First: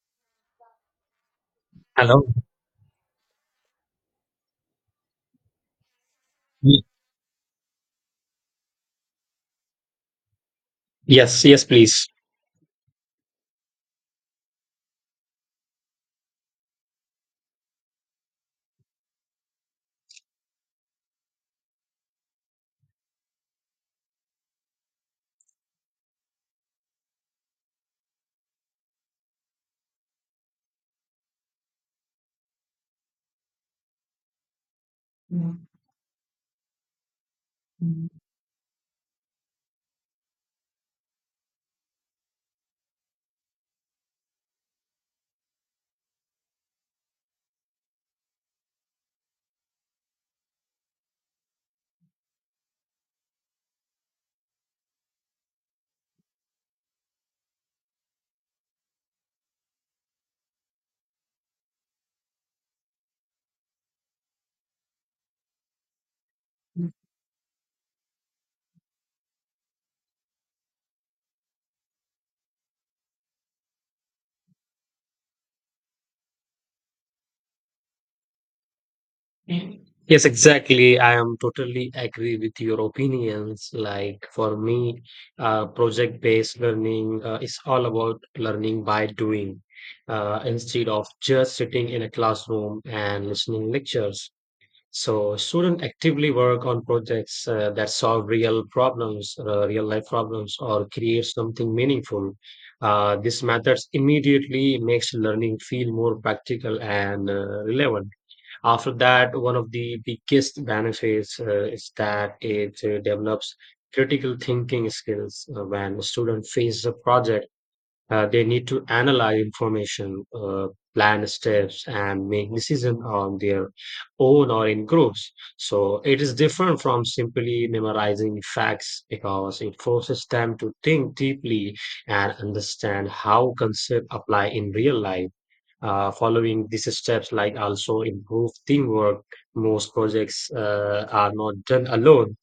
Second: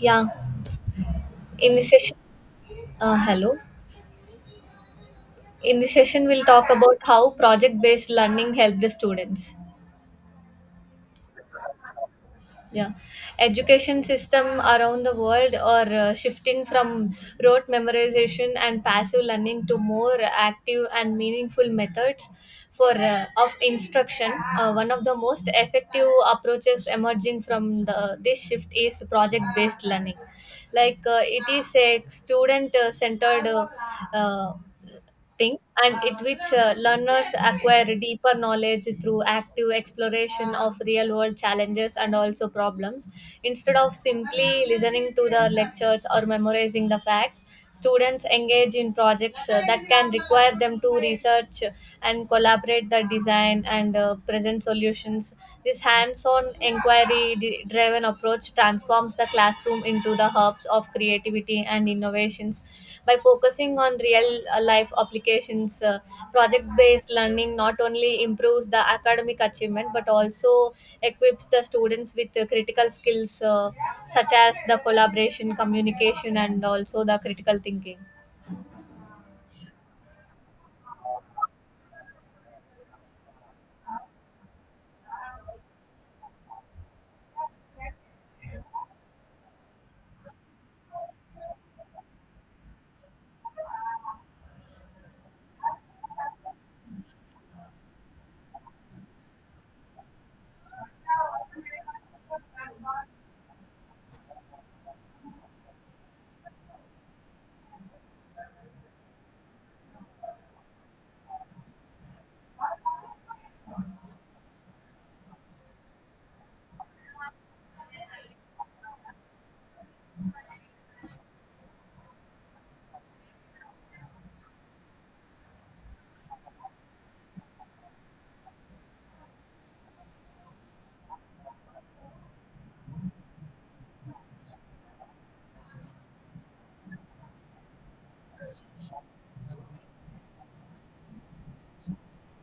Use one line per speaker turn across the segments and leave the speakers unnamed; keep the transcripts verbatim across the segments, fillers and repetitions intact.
Yeah, in this session,
Hello.
uh, hello. In this session, we'll talk
Y-
about how project-based learning help the students.
Yes, yes, please.
Yeah, education system around the world are uh, shifting from rote memorization and passive learning to more active and meaningful methods for uh, of instruction. Uh, one of the most effective approaches emerging from the this shift is project-based learning. Like uh, it is a student-centered. Uh, uh, Thing and it which uh, learners acquire deeper knowledge through active exploration of real world challenges and also problems instead of simply listening to the lectures or memorizing the facts. Students engage in projects uh, that can require them to research and collaborate the design and uh, present solutions. This hands on inquiry driven approach transforms the classroom into the hubs of creativity and innovations by focusing on real uh, life applications. Uh, project based learning not only improves the academic achievement but also equips the students with uh, critical skills, uh, such as the collaboration communication and also the critical thinking.
Yes, exactly. I am totally agree with your opinions. Like for me, uh, project-based learning uh, is all about learning by doing, uh, instead of just sitting in a classroom and listening lectures. So students actively work on projects uh, that solve real problems, uh, real life problems, or create something meaningful. Uh, this methods immediately makes learning feel more practical and uh, relevant. After that, one of the biggest benefits uh, is that it uh, develops critical thinking skills uh, when students face a project, uh, they need to analyze information, uh, plan steps, and make decisions on their own or in groups. So it is different from simply memorizing facts because it forces them to think deeply and understand how concepts apply in real life. Uh, following these steps, like, also improve teamwork. Most projects uh, are not done alone.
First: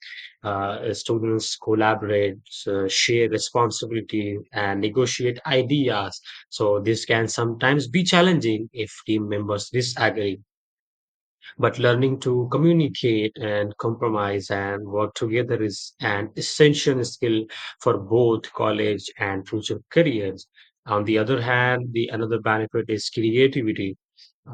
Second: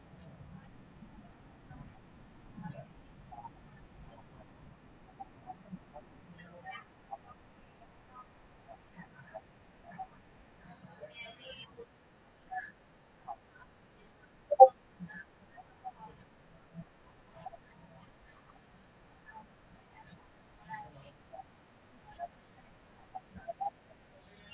Uh, students collaborate, uh, share responsibility, and negotiate ideas. So this can sometimes be challenging if team members disagree. But learning to communicate and compromise and work together is an essential skill for both college and future careers. On the other hand, the another benefit is creativity.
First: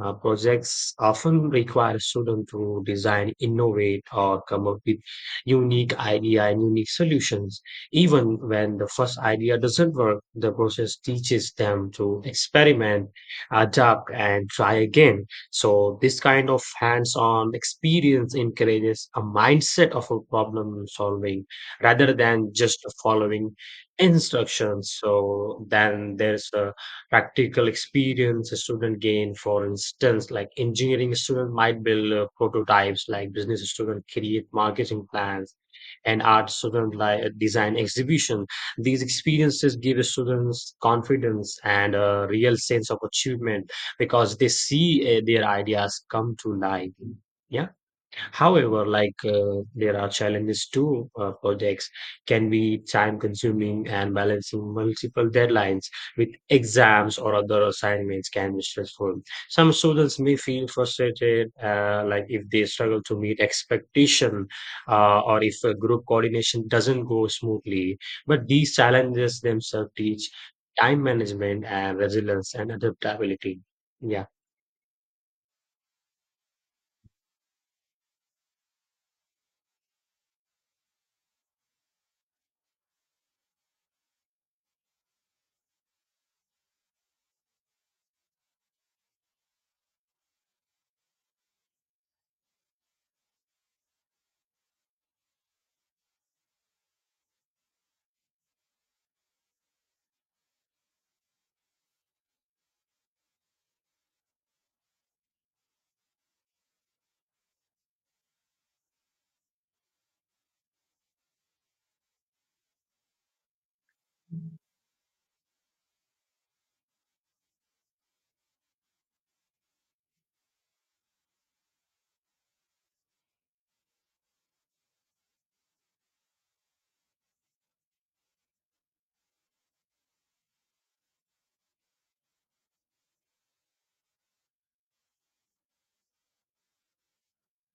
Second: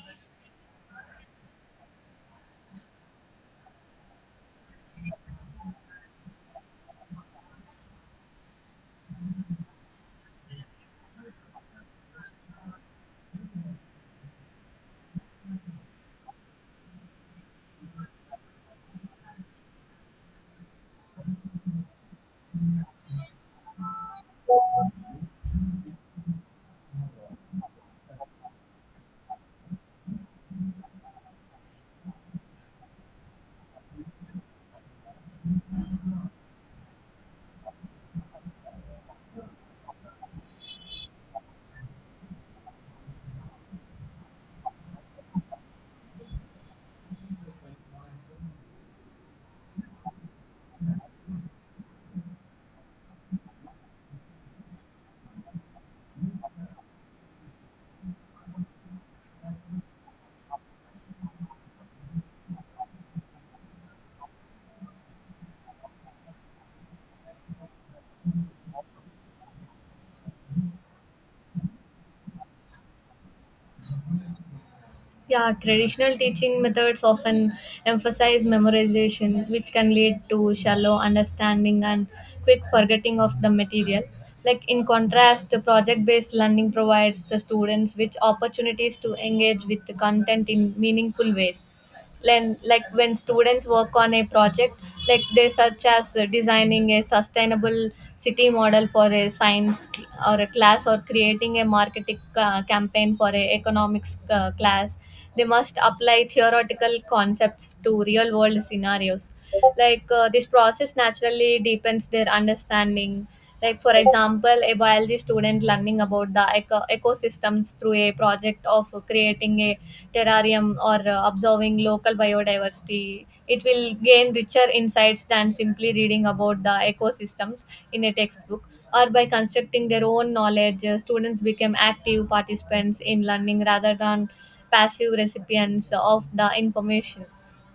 uh, Projects often require students to design, innovate, or come up with unique idea and unique solutions. Even when the first idea doesn't work, the process teaches them to experiment, adapt, and try again. So this kind of hands-on experience encourages a mindset of a problem solving rather than just following instructions. So then there's a practical experience a student gain. For instance, like, engineering student might build uh, prototypes, like business student create marketing plans and art student, like, uh, design exhibition. These experiences give students confidence and a real sense of achievement because they see uh, their ideas come to life. Yeah. However, like, uh, there are challenges too. Uh, projects can be time consuming and balancing multiple deadlines with exams or other assignments can be stressful. Some students may feel frustrated, uh, like if they struggle to meet expectation, uh, or if uh, group coordination doesn't go smoothly. But these challenges themselves teach time management and resilience and adaptability. Yeah.
Yeah, traditional teaching methods often emphasize memorization, which can lead to shallow understanding and quick forgetting of the material. Like, in contrast, the project based learning provides the students with opportunities to engage with the content in meaningful ways. Len- like when students work on a project like they such as uh, designing a sustainable city model for a science cl- or a class or creating a marketing uh, campaign for a economics uh, class, they must apply theoretical concepts to real world scenarios. Like uh, this process naturally deepens their understanding. Like, for example, a biology student learning about the eco- ecosystems through a project of creating a terrarium or uh, observing local biodiversity, it will gain richer insights than simply reading about the ecosystems in a textbook. Or by constructing their own knowledge, uh, students become active participants in learning rather than passive recipients of the information.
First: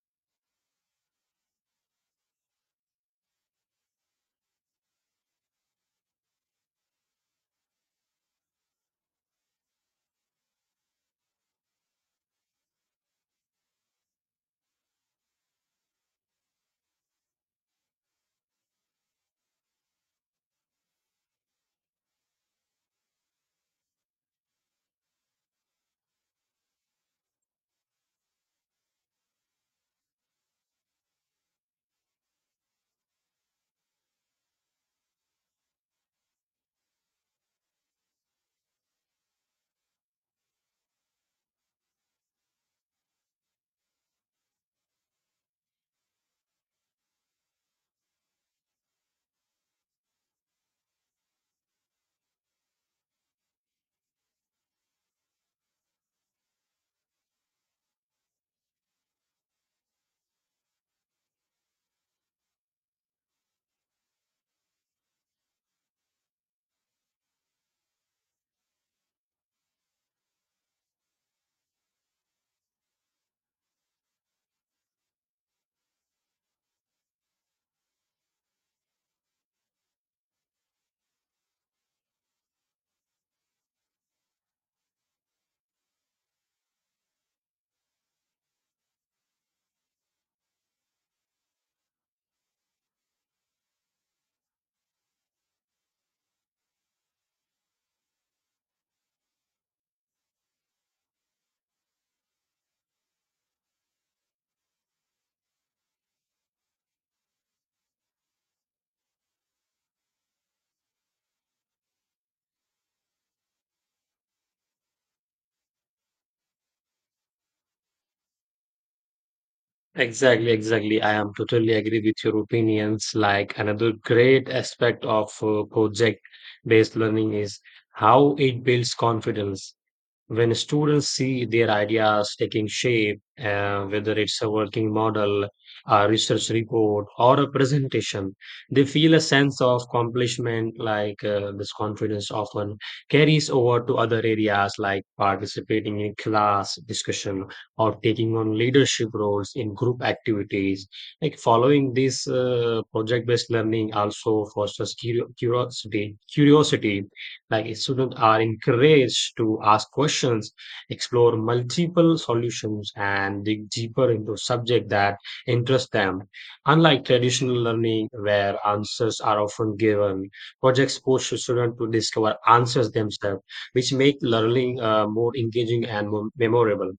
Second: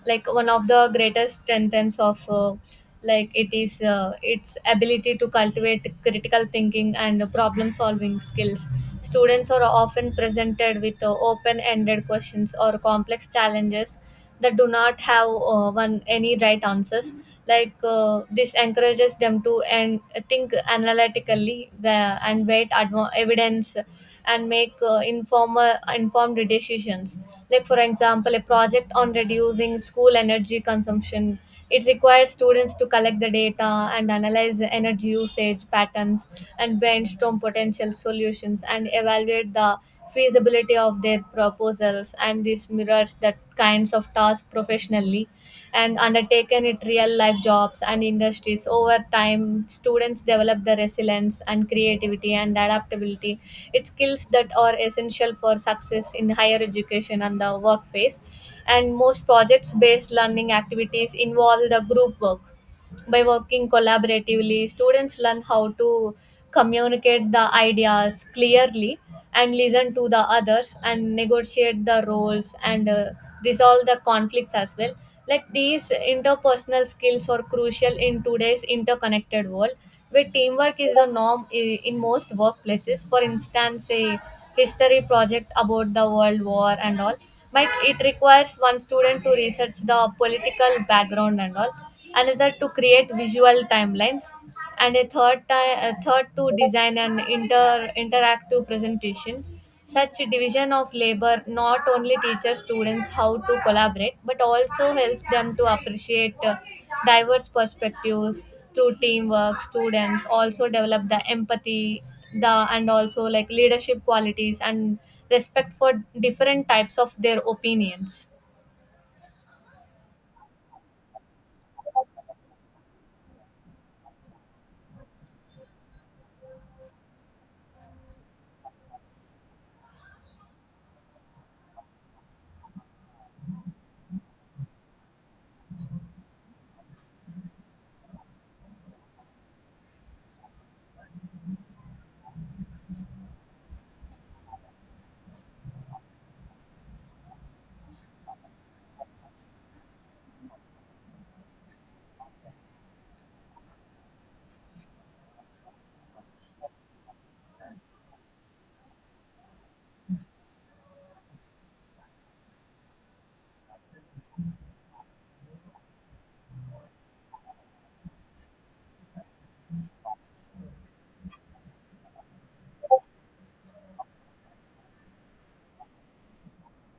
Like one of the greatest strengths of uh, like it is uh, its ability to cultivate critical thinking and problem solving skills. Students are often presented with uh, open-ended questions or complex challenges that do not have uh, one any right answers. Like uh, this encourages them to and think analytically wa- and weight adv- evidence and make uh, informal informed decisions. Like for example a project on reducing school energy consumption, it requires students to collect the data and analyze the energy usage patterns and brainstorm potential solutions and evaluate the feasibility of their proposals, and this mirrors that kinds of tasks professionally and undertaken it real life jobs and industries. Over time, students develop the resilience and creativity and adaptability, it's skills that are essential for success in higher education and the workplace. And most projects based learning activities involve the group work. By working collaboratively, students learn how to communicate the ideas clearly and listen to the others and negotiate the roles and uh, resolve the conflicts as well. Like these interpersonal skills are crucial in today's interconnected world where teamwork is the norm i- in most workplaces. For instance, a history project about the world war and all, but it requires one student to research the political background and all, another to create visual timelines, and a third ti- a third to design an inter interactive presentation. Such division of labor not only teaches students how to collaborate but also helps them to appreciate uh, diverse perspectives. Through teamwork students also develop the empathy the and also like leadership qualities and respect for different types of their opinions.
Exactly, exactly. I am totally agree with your opinions. Like another great aspect of uh, project-based learning is how it builds confidence. When students see their ideas taking shape, uh, whether it's a working model, a research report, or a presentation, they feel a sense of accomplishment. Like, uh, this confidence often carries over to other areas, like participating in class discussion or taking on leadership roles in group activities. Like, following this, uh, project-based learning also fosters curio- curiosity, curiosity. Like students are encouraged to ask questions, explore multiple solutions, and dig deeper into subject that interest them. Unlike traditional learning, where answers are often given, projects push students to discover answers themselves, which make learning uh, more engaging and more memorable.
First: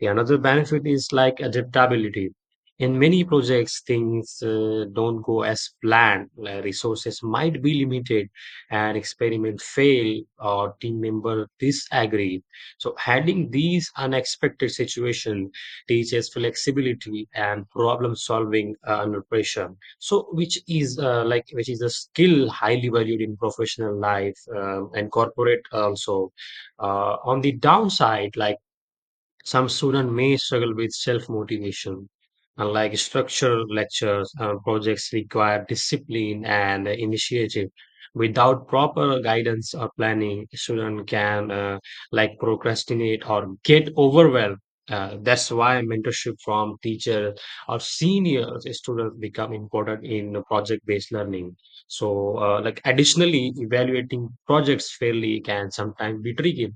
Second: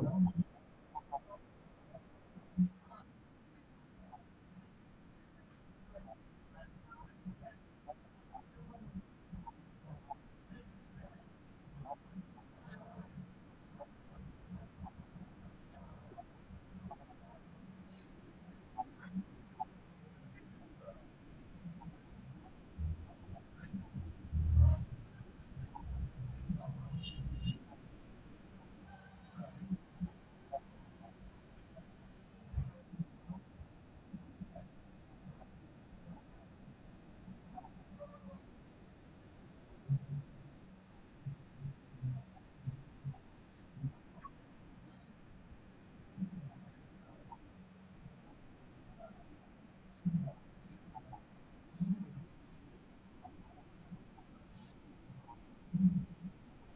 The another benefit is like adaptability. In many projects, things uh, don't go as planned. Uh, resources might be limited, an experiment fail, or team member disagree. So handling these unexpected situations teaches flexibility and problem solving uh, under pressure. So which is, uh, like, which is a skill highly valued in professional life um, and corporate also. Uh, on the downside, like, some students may struggle with self motivation, unlike structural lectures or projects require discipline and initiative. Without proper guidance or planning, students can, uh, like, procrastinate or get overwhelmed. Uh, that's why mentorship from teachers or seniors students become important in project-based learning. So, uh, like, additionally, evaluating projects fairly can sometimes be tricky.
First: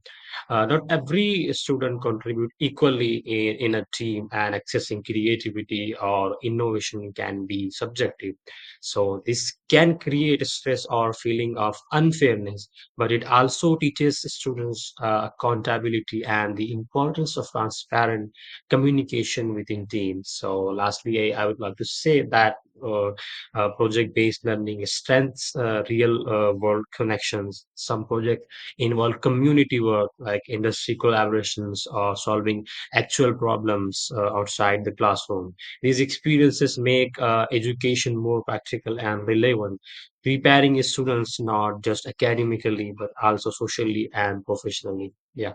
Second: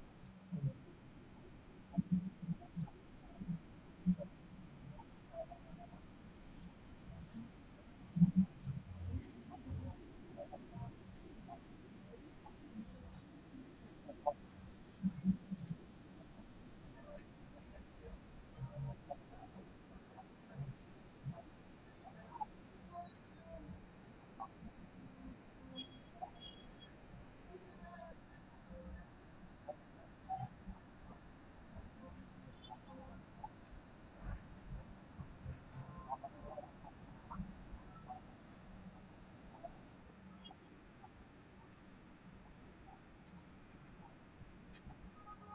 uh, Not every student contribute equally in, in a team, and accessing creativity or innovation can be subjective. So this can create stress or feeling of unfairness, but it also teaches students uh, accountability and the importance of transparent communication within teams. So lastly i, I would like to say that uh, uh, project-based learning strengthens uh, real-world connections. Some projects involve community work like industry collaborations or solving actual problems uh, outside the classroom. These experiences make uh, education more practical and relevant, preparing students not just academically but also socially and professionally. Yeah,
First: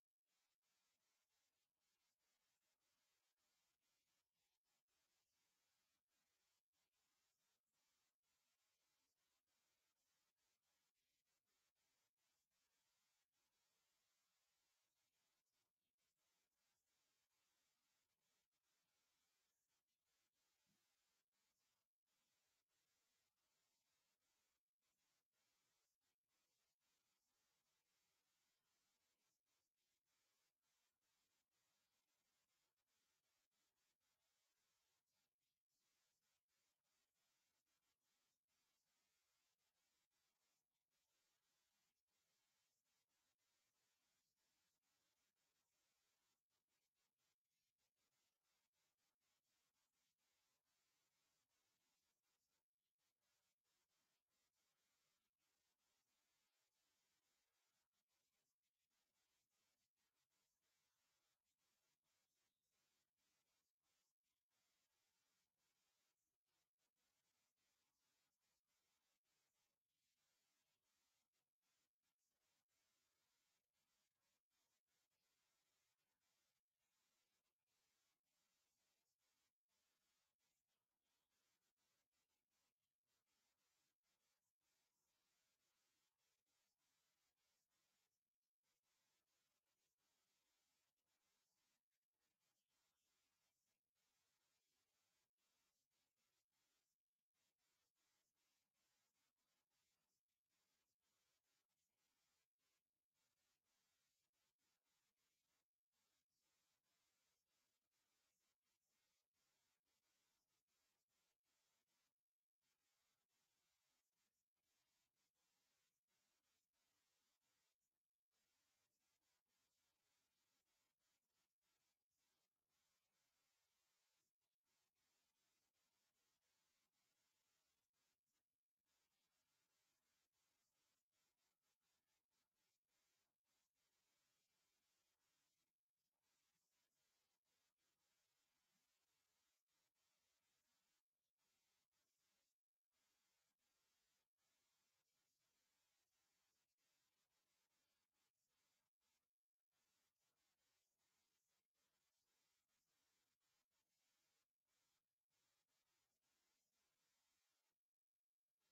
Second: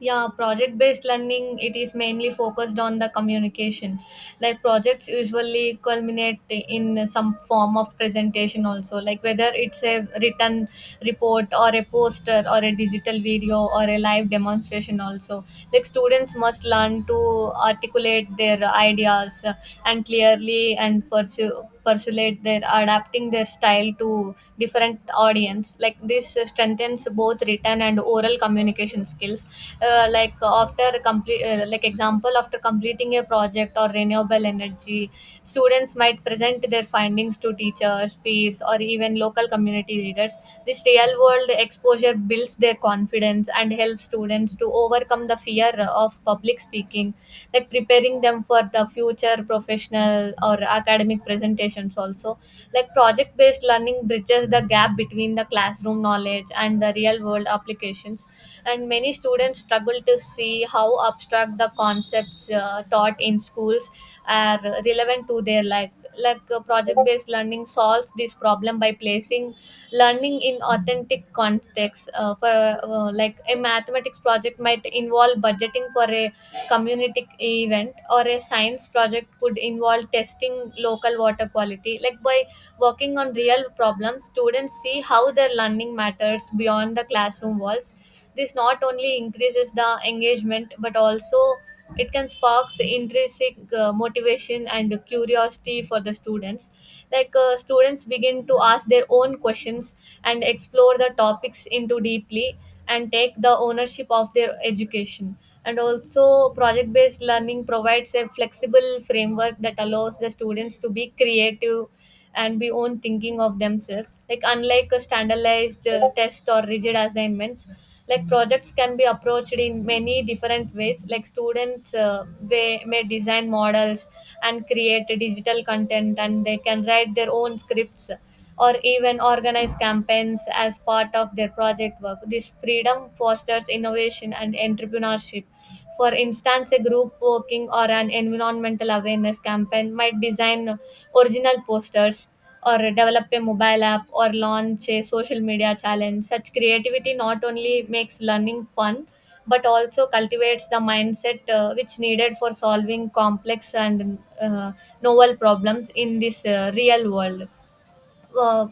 Yeah, project based learning it is mainly focused on the communication. Like projects usually culminate in some form of presentation also, like whether it's a written report or a poster or a digital video or a live demonstration also. Like students must learn to articulate their ideas uh, and clearly and pursue persuade their adapting their style to different audience. Like this uh, strengthens both written and oral communication skills. Uh, like after complete uh, like example after completing a project or renewable energy, students might present their findings to teachers peers or even local community leaders. This real world exposure builds their confidence and helps students to overcome the fear fear of public speaking, like preparing them for the future professional or academic presentations also. Like project based learning bridges the gap between the classroom knowledge and the real world applications. And many students struggle to see how abstract the concepts uh, taught in schools are relevant to their lives. Like project based learning solves this problem by placing learning in authentic contexts uh, for uh, like a mathematics project might involve budgeting for a community event or a science project could involve testing local water quality. Like by working on real problems, students see how their learning matters beyond the classroom walls. This not only increases the engagement but also it can sparks intrinsic uh, motivation and curiosity for the students. Like uh, students begin to ask their own questions and explore the topics into deeply and take the ownership of their education. And also, project based learning provides a flexible framework that allows the students to be creative and be own thinking of themselves. Like unlike a standardized uh, test or rigid assignments, like projects can be approached in many different ways. Like students uh, they may design models and create digital content and they can write their own scripts or even organize campaigns as part of their project work. This freedom fosters innovation and entrepreneurship. For instance, a group working or an environmental awareness campaign might design original posters or develop a mobile app or launch a social media challenge. Such creativity not only makes learning fun but also cultivates the mindset uh, which needed for solving complex and uh, novel problems in this uh, real world. Uh,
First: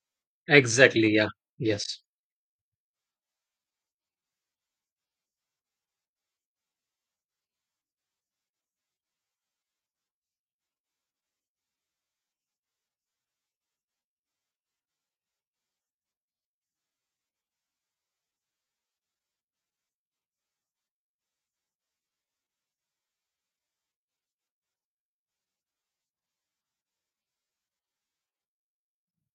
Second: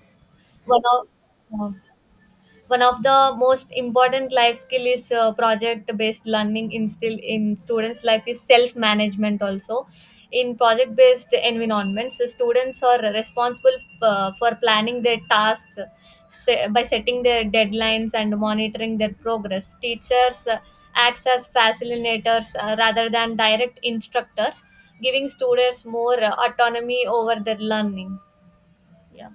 one of,
exactly. Yeah,
uh,
yes.
One of the most important life skill is uh, project based learning instill in students life is self management also. In project based environments, the students are responsible uh, for planning their tasks, se- by setting their deadlines and monitoring their progress. Teachers uh, acts as facilitators uh, rather than direct instructors, giving students more uh, autonomy over their learning. Yeah.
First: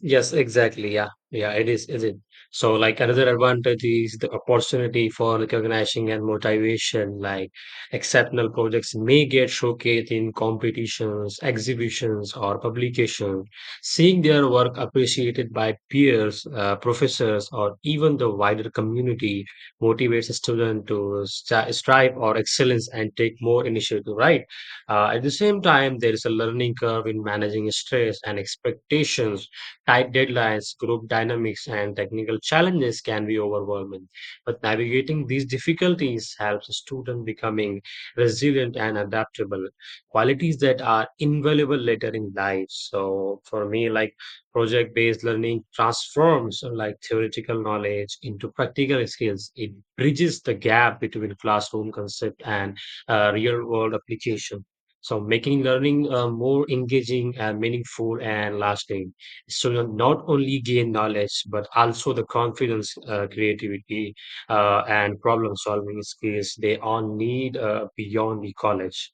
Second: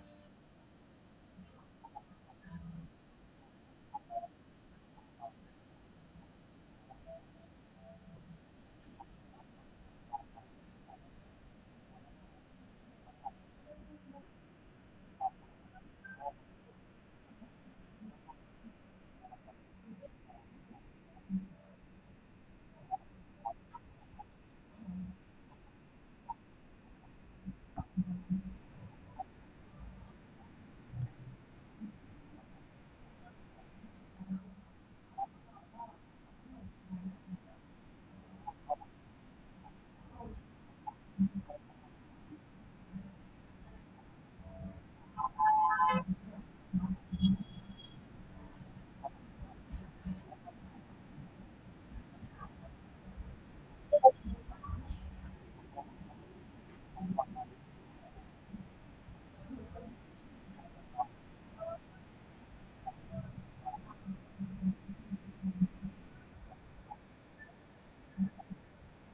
Yes, exactly. Yeah, yeah, it is, is it? So, like, another advantage is the opportunity for recognizing and motivation. Like exceptional projects may get showcased in competitions, exhibitions, or publication. Seeing their work appreciated by peers, uh, professors, or even the wider community motivates a student to st strive or excellence and take more initiative. Right. Uh, at the same time, there is a learning curve in managing stress and expectations. Tight deadlines, group dynamics, and technical challenges can be overwhelming, but navigating these difficulties helps students becoming resilient and adaptable, qualities that are invaluable later in life. So for me, like, project-based learning transforms, uh, like, theoretical knowledge into practical skills. It bridges the gap between classroom concept and uh, real-world application. So making learning uh, more engaging and meaningful and lasting. So you not only gain knowledge but also the confidence, uh, creativity, uh, and problem solving skills they all need uh, beyond the college.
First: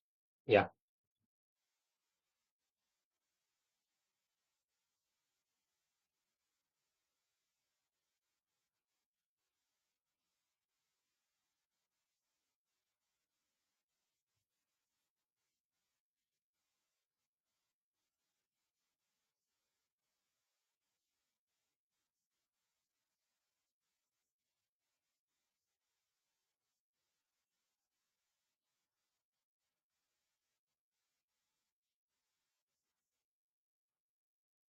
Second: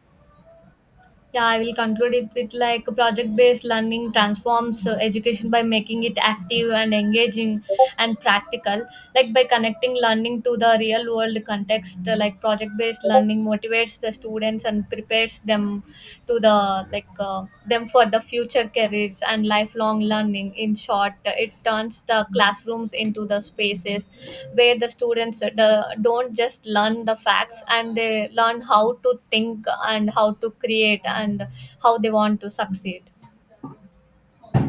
Yeah.
Yeah, I will conclude it with like project based learning transforms uh, education by making it active and engaging and practical. Like by connecting learning to the real world context, uh, like project based learning motivates the students and prepares them to the like uh, them for the future careers and lifelong learning. In short, it turns the classrooms into the spaces where the students uh, the, don't just learn the facts, and they learn how to think and how to create and how they want to succeed.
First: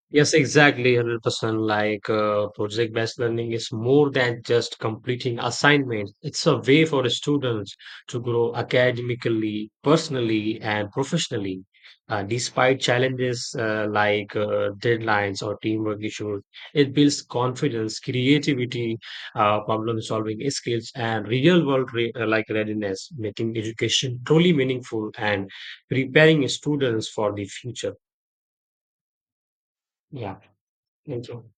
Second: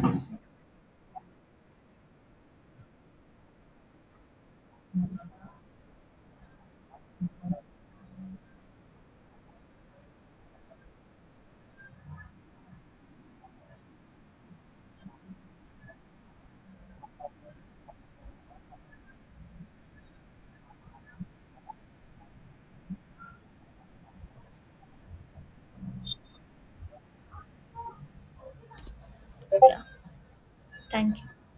Yes, exactly, one hundred percent. Like, uh, project-based learning is more than just completing assignments. It's a way for students to grow academically, personally, and professionally. Uh, despite challenges, uh, like, uh, deadlines or teamwork issues, it builds confidence, creativity, uh, problem-solving skills, and real-world re- uh, like, readiness, making education truly meaningful and preparing students for the future.
Yeah,
Yeah,
thank
thank
you.
you.